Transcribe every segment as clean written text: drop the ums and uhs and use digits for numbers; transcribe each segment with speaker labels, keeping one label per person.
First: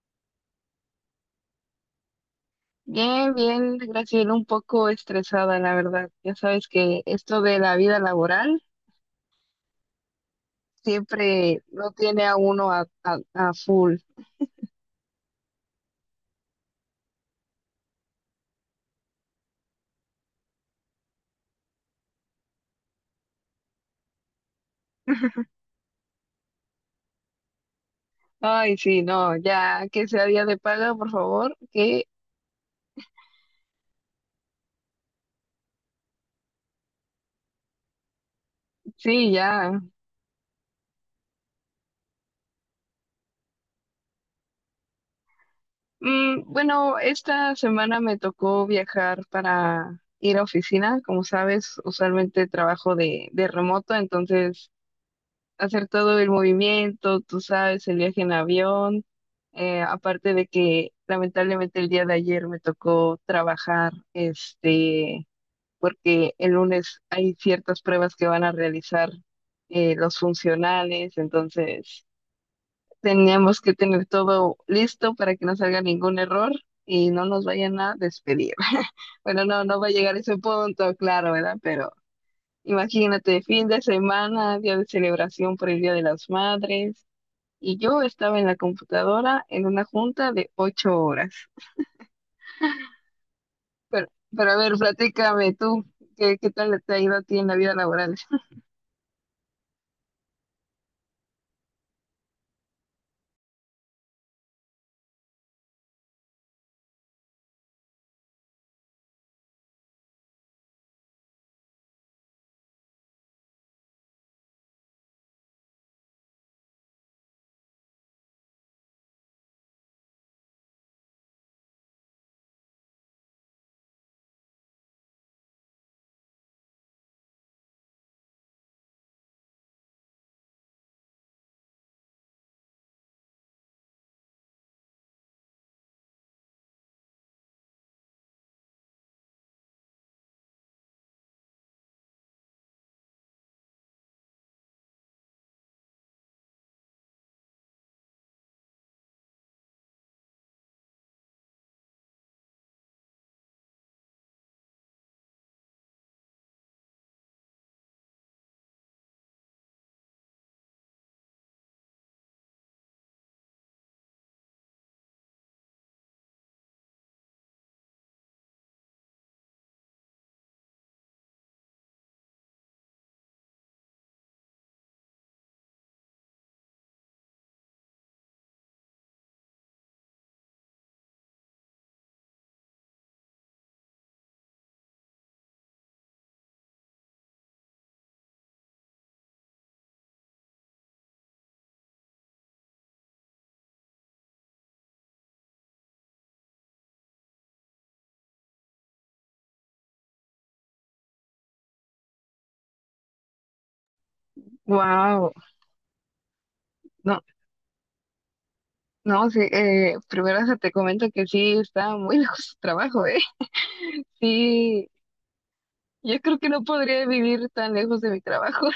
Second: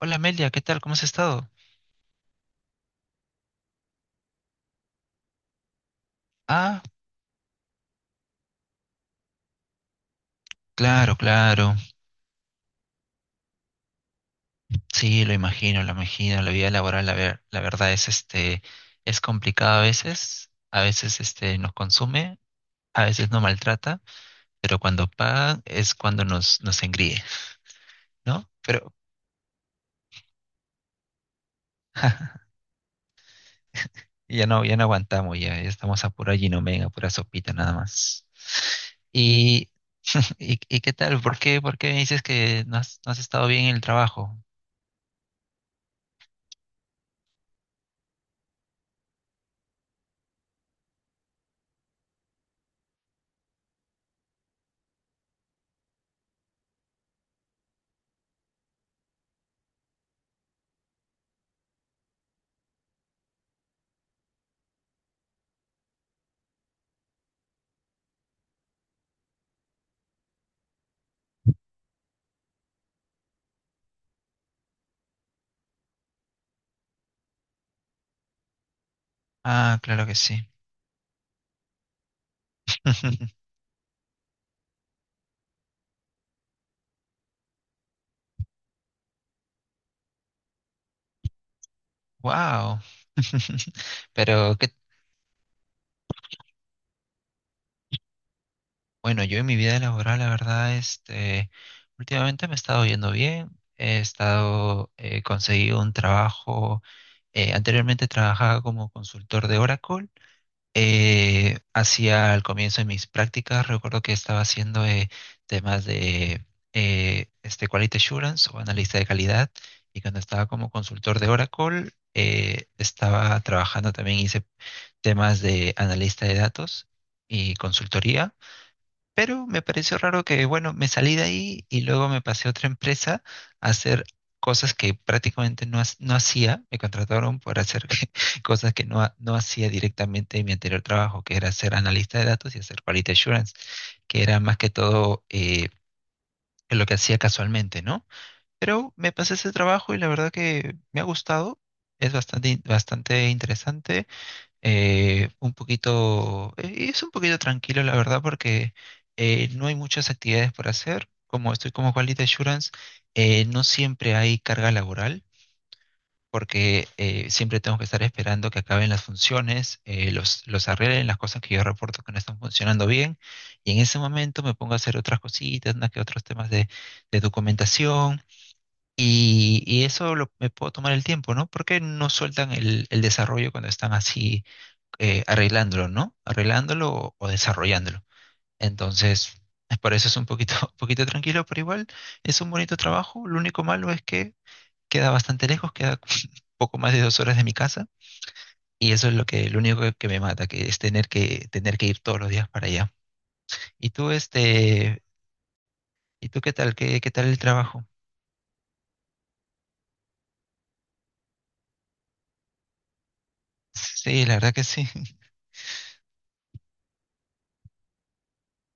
Speaker 1: Hola Amelia, ¿qué tal? ¿Cómo has estado?
Speaker 2: Bien, bien, Graciela, un poco estresada, la verdad. Ya sabes
Speaker 1: Ah,
Speaker 2: que esto de la vida laboral
Speaker 1: claro,
Speaker 2: siempre
Speaker 1: claro.
Speaker 2: lo tiene a uno a full.
Speaker 1: Sí, lo imagino, lo imagino. La vida laboral, la verdad es es complicada a veces. A veces nos consume, a veces nos maltrata, pero cuando pagan es cuando nos engríe, ¿no?
Speaker 2: Ay,
Speaker 1: Pero
Speaker 2: sí, no, ya que sea día de paga, por favor, que
Speaker 1: ya no, ya no aguantamos, ya, ya estamos a pura ginomega, a pura sopita nada más.
Speaker 2: sí,
Speaker 1: Y,
Speaker 2: ya.
Speaker 1: y ¿qué tal? ¿Por qué me dices que no has estado bien en el trabajo?
Speaker 2: Bueno, esta semana me tocó viajar para ir a oficina. Como sabes, usualmente trabajo de remoto, entonces hacer todo el movimiento, tú sabes, el viaje en avión, aparte de que lamentablemente el día de ayer me tocó trabajar, este, porque el lunes hay ciertas pruebas que van a realizar los funcionales, entonces teníamos que tener todo listo para que no salga ningún error y no nos vayan a despedir. Bueno, no,
Speaker 1: Ah,
Speaker 2: no va a
Speaker 1: claro que
Speaker 2: llegar a ese
Speaker 1: sí.
Speaker 2: punto, claro, ¿verdad? Pero imagínate, fin de semana, día de celebración por el Día de las Madres, y yo estaba en la computadora en una junta de 8 horas.
Speaker 1: Wow.
Speaker 2: Pero, pero
Speaker 1: Pero
Speaker 2: a ver,
Speaker 1: que,
Speaker 2: platícame tú, ¿qué tal te ha ido a ti en la vida laboral?
Speaker 1: bueno, yo en mi vida laboral, la verdad, últimamente me he estado yendo bien. He estado, conseguí un trabajo. Anteriormente trabajaba como consultor de Oracle. Hacía al comienzo de mis prácticas, recuerdo que estaba haciendo temas de quality assurance o analista de calidad. Y cuando estaba como consultor de Oracle, estaba trabajando también, hice temas de analista de datos y consultoría, pero me pareció raro que, bueno, me salí de ahí y luego me pasé a otra empresa a hacer cosas que prácticamente no hacía, me contrataron por hacer cosas que no hacía directamente en mi anterior trabajo, que era ser analista de datos y hacer quality assurance, que era más que todo lo que hacía casualmente, ¿no? Pero me pasé ese trabajo y la verdad que me ha gustado, es bastante interesante. Es un poquito tranquilo, la verdad, porque no hay muchas actividades por hacer. Como estoy como Quality Assurance, no siempre hay carga laboral, porque siempre tengo que estar esperando que acaben las funciones, los arreglen, las cosas que yo reporto que no están funcionando bien. Y en ese momento me pongo a hacer otras cositas, unas que otros temas de documentación. Me puedo tomar el tiempo, ¿no? Porque no sueltan el desarrollo cuando están así arreglándolo, ¿no? Arreglándolo o desarrollándolo. Entonces, es por eso es un poquito, un poquito tranquilo, pero igual es un bonito trabajo. Lo único malo es que queda bastante lejos, queda poco más de 2 horas de mi casa. Y eso es lo que, lo único que me mata, que es tener que ir todos los días para allá. ¿Y tú, este,
Speaker 2: Wow,
Speaker 1: ¿y tú qué tal? ¿Qué, qué
Speaker 2: no,
Speaker 1: tal el trabajo?
Speaker 2: no, sí, primero hasta te comento que sí, está muy lejos tu trabajo, ¿eh?
Speaker 1: Sí, la verdad que sí.
Speaker 2: Sí, yo creo que no podría vivir tan lejos de mi trabajo.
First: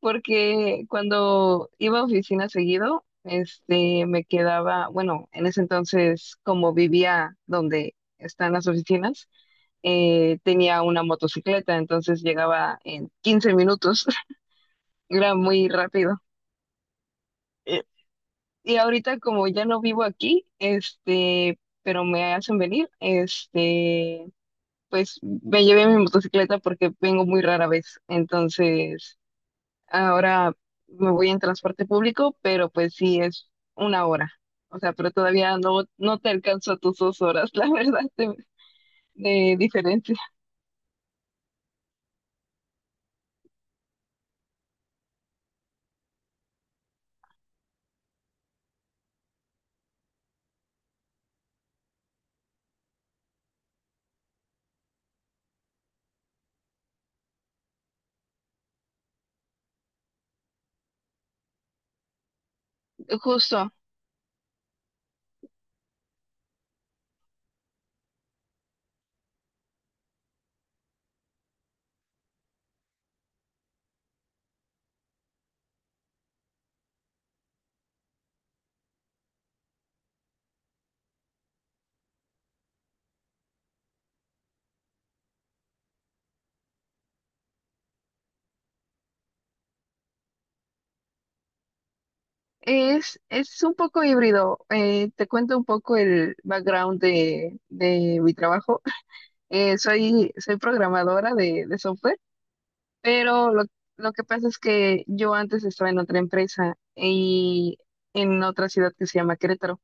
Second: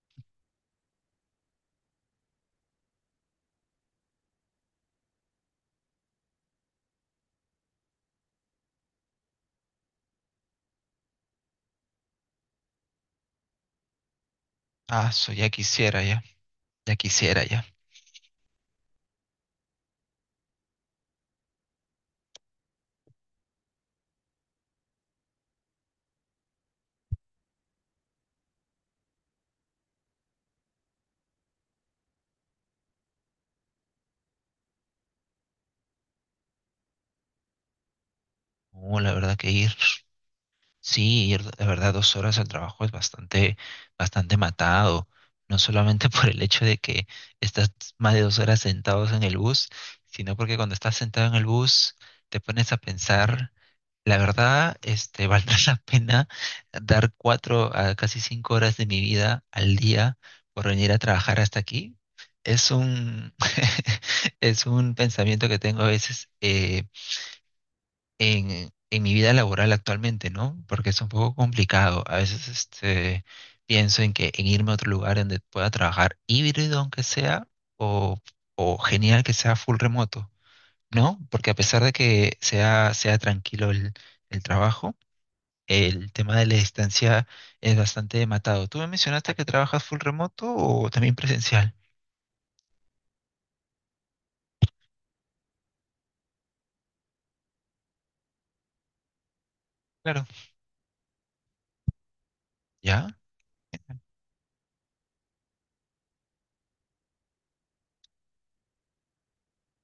Speaker 2: Porque cuando iba a oficina seguido, este, me quedaba, bueno, en ese entonces, como vivía donde están las oficinas, tenía una motocicleta, entonces llegaba en 15 minutos,
Speaker 1: Ah, so,
Speaker 2: era
Speaker 1: ya
Speaker 2: muy
Speaker 1: quisiera,
Speaker 2: rápido.
Speaker 1: ya. Ya quisiera, ya.
Speaker 2: Eh, Y ahorita como ya no vivo aquí, este, pero me hacen venir, este, pues me llevé mi motocicleta porque vengo muy rara vez, entonces ahora me voy en transporte público, pero pues sí es una hora. O sea, pero todavía no te alcanzo a tus 2 horas, la verdad,
Speaker 1: La verdad que
Speaker 2: de
Speaker 1: ir.
Speaker 2: diferencia.
Speaker 1: Sí, ir, la verdad, dos horas al trabajo es bastante, bastante matado. No solamente por el hecho de que estás más de dos horas sentados en el bus, sino porque cuando estás sentado en el bus te pones a pensar, la verdad, valdrá la pena dar 4 a casi 5 horas de mi vida al día por venir a trabajar hasta aquí. Es un,
Speaker 2: Justo.
Speaker 1: es un pensamiento que tengo a veces, en mi vida laboral actualmente, ¿no? Porque es un poco complicado. A veces pienso en que en irme a otro lugar donde pueda trabajar híbrido, aunque sea, o, o genial que sea full remoto, ¿no? Porque a pesar de que sea tranquilo el trabajo, el tema de la distancia es bastante matado. ¿Tú me mencionaste que trabajas full remoto o también presencial?
Speaker 2: Es un poco híbrido. Te cuento un poco el background de mi trabajo. Eh,
Speaker 1: Claro.
Speaker 2: soy, soy programadora de software,
Speaker 1: ¿Ya?
Speaker 2: pero lo que pasa es que yo antes estaba en otra empresa y en otra ciudad que se llama Querétaro.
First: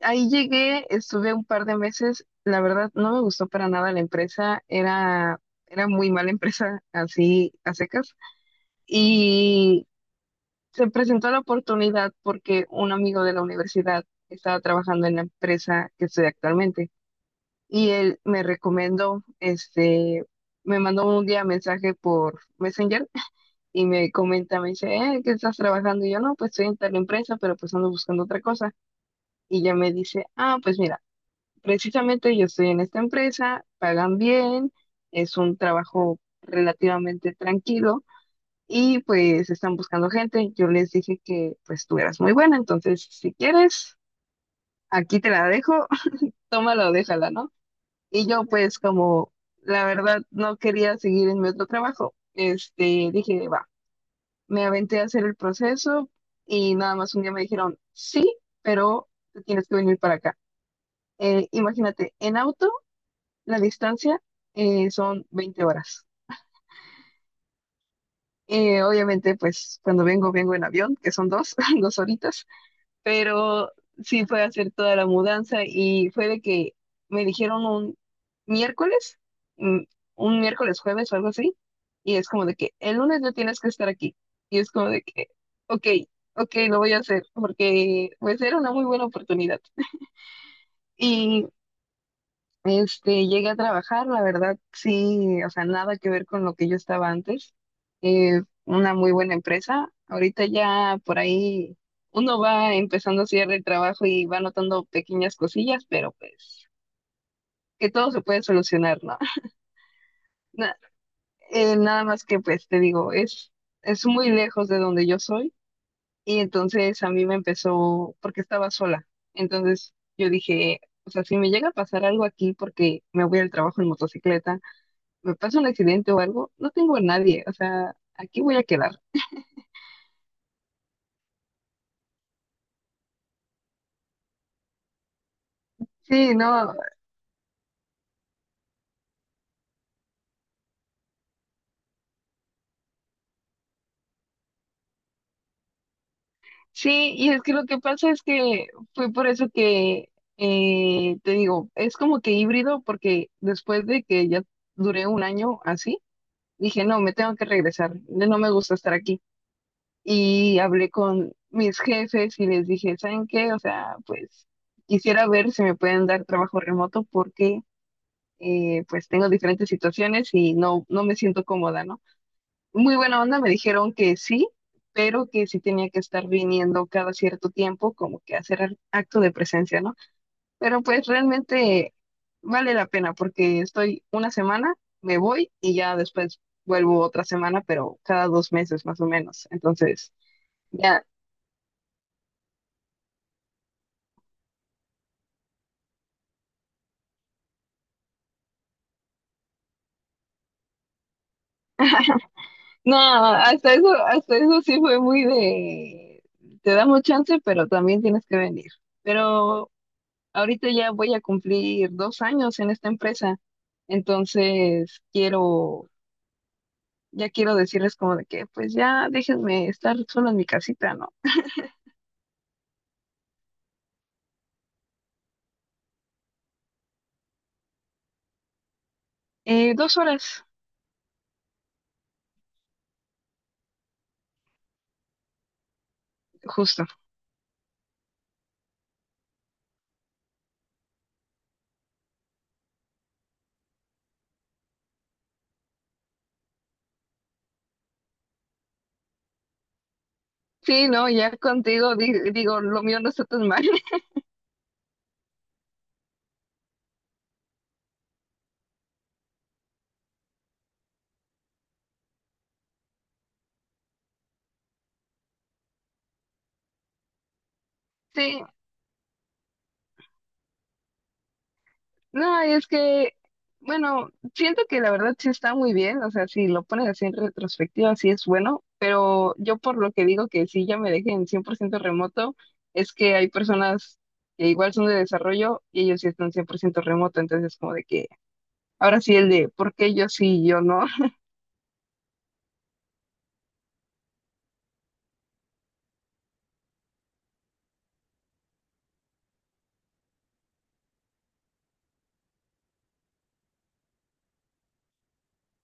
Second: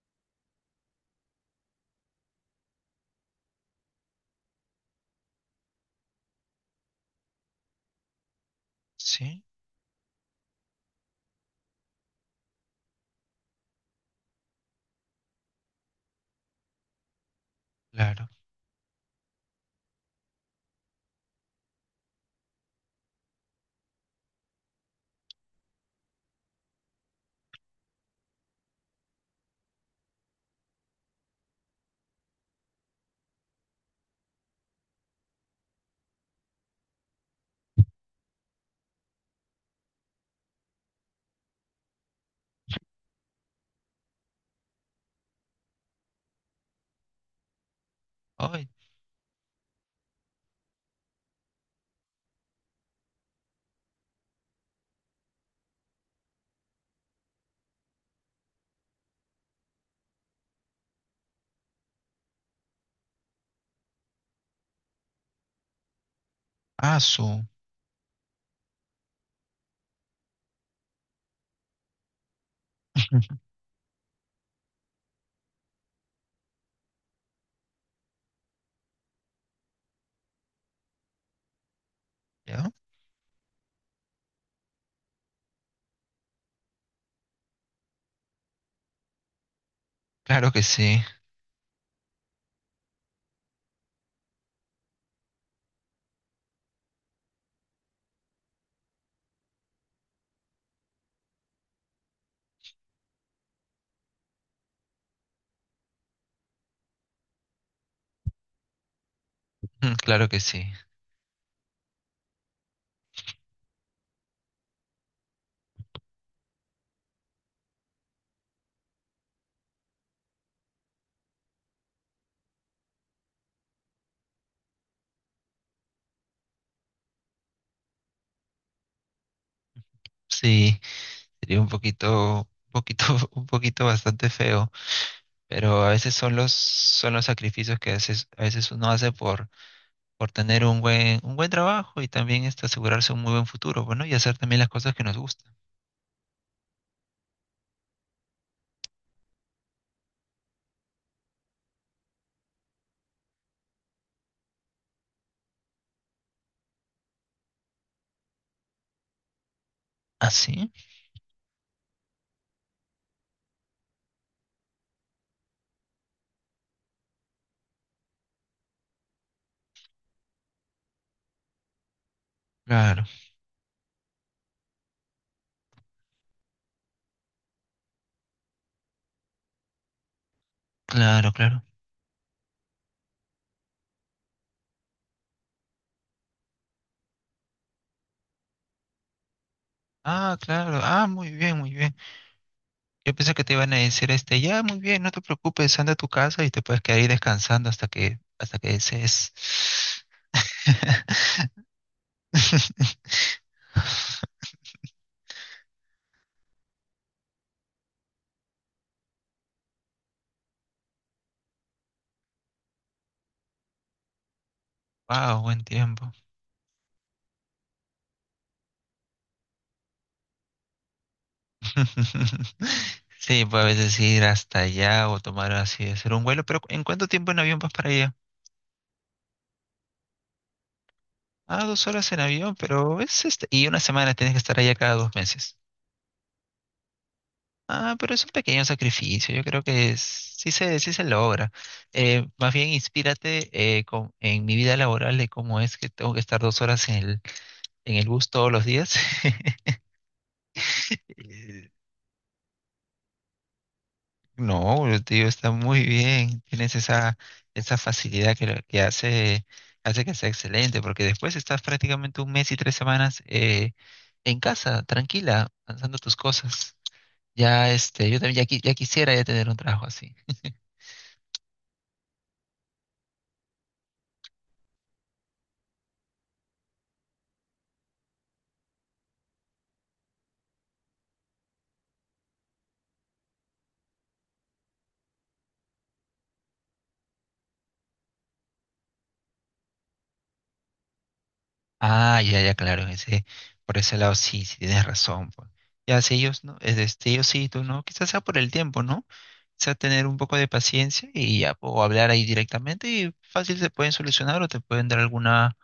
Speaker 2: Ahí llegué, estuve un par de meses, la verdad no me gustó para nada la empresa, era muy mala empresa, así a secas,
Speaker 1: Sí,
Speaker 2: y se presentó la oportunidad porque un amigo de la universidad estaba trabajando en la empresa que estoy actualmente, y él
Speaker 1: claro.
Speaker 2: me recomendó, este, me mandó un día mensaje por Messenger y me comenta, me dice, ¿qué estás trabajando? Y yo, no, pues estoy en tal empresa, pero pues ando buscando otra cosa, y ya me dice, ah, pues mira. Precisamente yo estoy en esta empresa, pagan bien, es un trabajo relativamente tranquilo y pues están buscando gente. Yo les dije que pues tú eras muy buena, entonces si quieres, aquí te la dejo, tómala o déjala, ¿no? Y yo
Speaker 1: Ay,
Speaker 2: pues como la verdad no quería seguir en mi otro trabajo, este, dije, va, me aventé a hacer el proceso y nada más un día me dijeron, sí, pero tú tienes que venir para acá. Imagínate, en auto. La distancia son 20 horas.
Speaker 1: ah, su.
Speaker 2: Obviamente, pues cuando vengo, vengo en avión, que son dos, 2 horitas, pero sí fue a hacer toda la mudanza y fue de que me dijeron un miércoles, mm, un miércoles jueves o algo así, y es como de
Speaker 1: ¿Ya?
Speaker 2: que el lunes no tienes que estar aquí. Y es como de que, ok, ok, lo voy a hacer, porque pues era una muy buena oportunidad.
Speaker 1: Claro que sí.
Speaker 2: Y este, llegué a trabajar, la verdad, sí, o sea, nada que ver con lo que yo estaba antes. Una muy buena empresa. Ahorita ya por ahí uno va empezando a hacer el trabajo y va notando pequeñas cosillas, pero pues que todo se puede solucionar, ¿no?
Speaker 1: Mm, claro que sí.
Speaker 2: Na- Nada más que pues te digo, es muy lejos de donde yo soy y entonces a mí me empezó porque estaba sola. Entonces yo dije, o sea, si me llega a pasar algo aquí porque me voy al trabajo en motocicleta me pasa un accidente o algo, no tengo a nadie, o sea, aquí voy a quedar.
Speaker 1: Sí, sería un poquito, un poquito bastante feo, pero a veces
Speaker 2: Sí, no,
Speaker 1: son los sacrificios que a veces uno hace por tener un buen trabajo y también asegurarse un muy buen futuro, bueno, y hacer también las cosas que nos gustan.
Speaker 2: sí, y es que lo que pasa es que fue por eso que, te digo, es como que híbrido, porque después de que ya duré un año así, dije, no, me tengo que regresar, ya no me gusta estar aquí.
Speaker 1: ¿Ah,
Speaker 2: Y
Speaker 1: sí?
Speaker 2: hablé con mis jefes y les dije, ¿saben qué? O sea, pues quisiera ver si me pueden dar trabajo remoto porque, pues tengo diferentes situaciones y no me siento cómoda, ¿no? Muy
Speaker 1: Claro,
Speaker 2: buena onda, me dijeron que sí, pero que sí tenía que estar viniendo cada cierto tiempo, como que hacer acto de presencia, ¿no? Pero pues
Speaker 1: claro, claro.
Speaker 2: realmente vale la pena porque estoy una semana, me voy y ya después vuelvo otra semana, pero cada 2 meses más o menos. Entonces,
Speaker 1: Ah, claro.
Speaker 2: ya,
Speaker 1: Ah, muy bien, muy bien. Yo pensé que te iban a decir ya, muy bien, no te preocupes, anda a tu casa y te puedes quedar ahí descansando hasta que desees.
Speaker 2: no, hasta eso sí fue muy de, te damos chance, pero también tienes que venir. Pero ahorita ya voy a cumplir 2 años en esta empresa, entonces
Speaker 1: Wow, buen
Speaker 2: quiero,
Speaker 1: tiempo.
Speaker 2: ya quiero decirles como de que, pues ya déjenme estar solo en mi casita, ¿no?
Speaker 1: Sí, pues a veces ir hasta allá o tomar así, hacer un vuelo, pero ¿en cuánto tiempo en avión vas para allá?
Speaker 2: 2 horas,
Speaker 1: Ah, 2 horas en avión, pero es y una semana tienes que estar allá cada 2 meses.
Speaker 2: justo.
Speaker 1: Ah, pero es un pequeño sacrificio, yo creo que sí sí se logra. Más bien inspírate en mi vida laboral de cómo es que tengo que estar 2 horas en en el bus todos los días.
Speaker 2: Sí, no, ya contigo digo, lo mío no está tan mal.
Speaker 1: No, el tío está muy bien. Tienes esa, esa facilidad que, que hace, hace que sea excelente, porque después estás prácticamente un mes y 3 semanas en casa, tranquila, lanzando tus cosas. Ya, yo
Speaker 2: Sí,
Speaker 1: también ya, ya quisiera ya tener un trabajo así.
Speaker 2: no, y es que, bueno, siento que la verdad sí está muy bien, o sea, si lo pones así en retrospectiva, sí es bueno, pero yo por lo que digo que sí ya me dejé en 100% remoto, es que hay personas que igual son de desarrollo y ellos sí están 100% remoto, entonces como de que, ahora sí el de, ¿por qué yo sí y yo no?
Speaker 1: Ah, ya, ya, claro, en ese, por ese lado sí, sí tienes razón, pues. Ya, si ellos no, es de ellos sí, tú no, quizás sea por el tiempo, ¿no? Quizás tener un poco de paciencia y ya, o hablar ahí directamente y fácil se pueden solucionar o te pueden dar alguna,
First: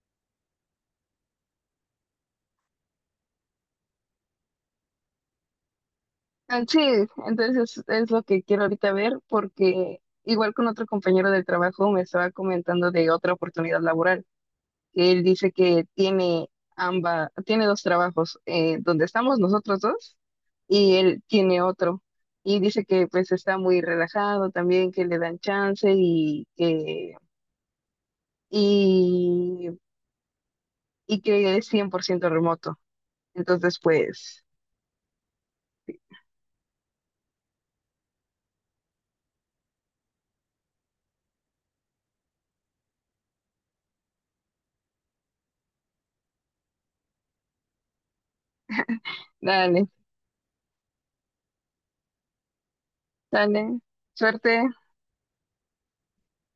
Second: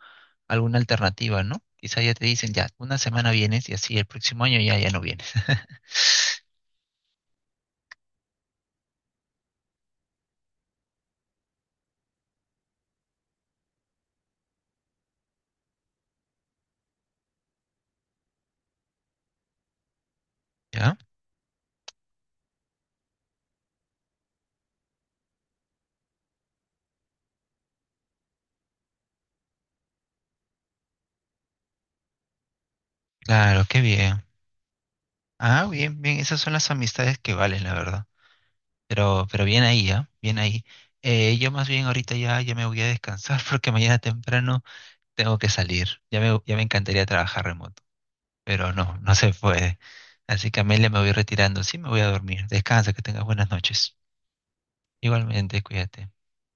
Speaker 1: alguna alternativa, ¿no? Quizás ya te dicen, ya, una semana vienes y así el próximo año ya, ya no vienes.
Speaker 2: Ah, sí, entonces es lo que quiero ahorita ver, porque igual con otro compañero del trabajo me estaba comentando de otra oportunidad laboral. Él dice que tiene dos trabajos, donde estamos nosotros dos y
Speaker 1: ¿Ya?
Speaker 2: él tiene otro. Y dice que pues está muy relajado también, que le dan chance y que, y, y que es 100% remoto.
Speaker 1: Claro,
Speaker 2: Entonces,
Speaker 1: qué bien.
Speaker 2: pues,
Speaker 1: Ah, bien, bien, esas son las amistades que valen, la verdad. Pero bien ahí, ¿ah? Bien ahí. Yo más bien ahorita ya, ya me voy a descansar porque mañana temprano tengo que salir. Ya me encantaría trabajar remoto, pero no, no se puede.
Speaker 2: dale,
Speaker 1: Así que Amelia, me voy retirando. Sí, me voy a dormir. Descansa, que tengas buenas
Speaker 2: dale,
Speaker 1: noches.
Speaker 2: suerte.
Speaker 1: Igualmente, cuídate.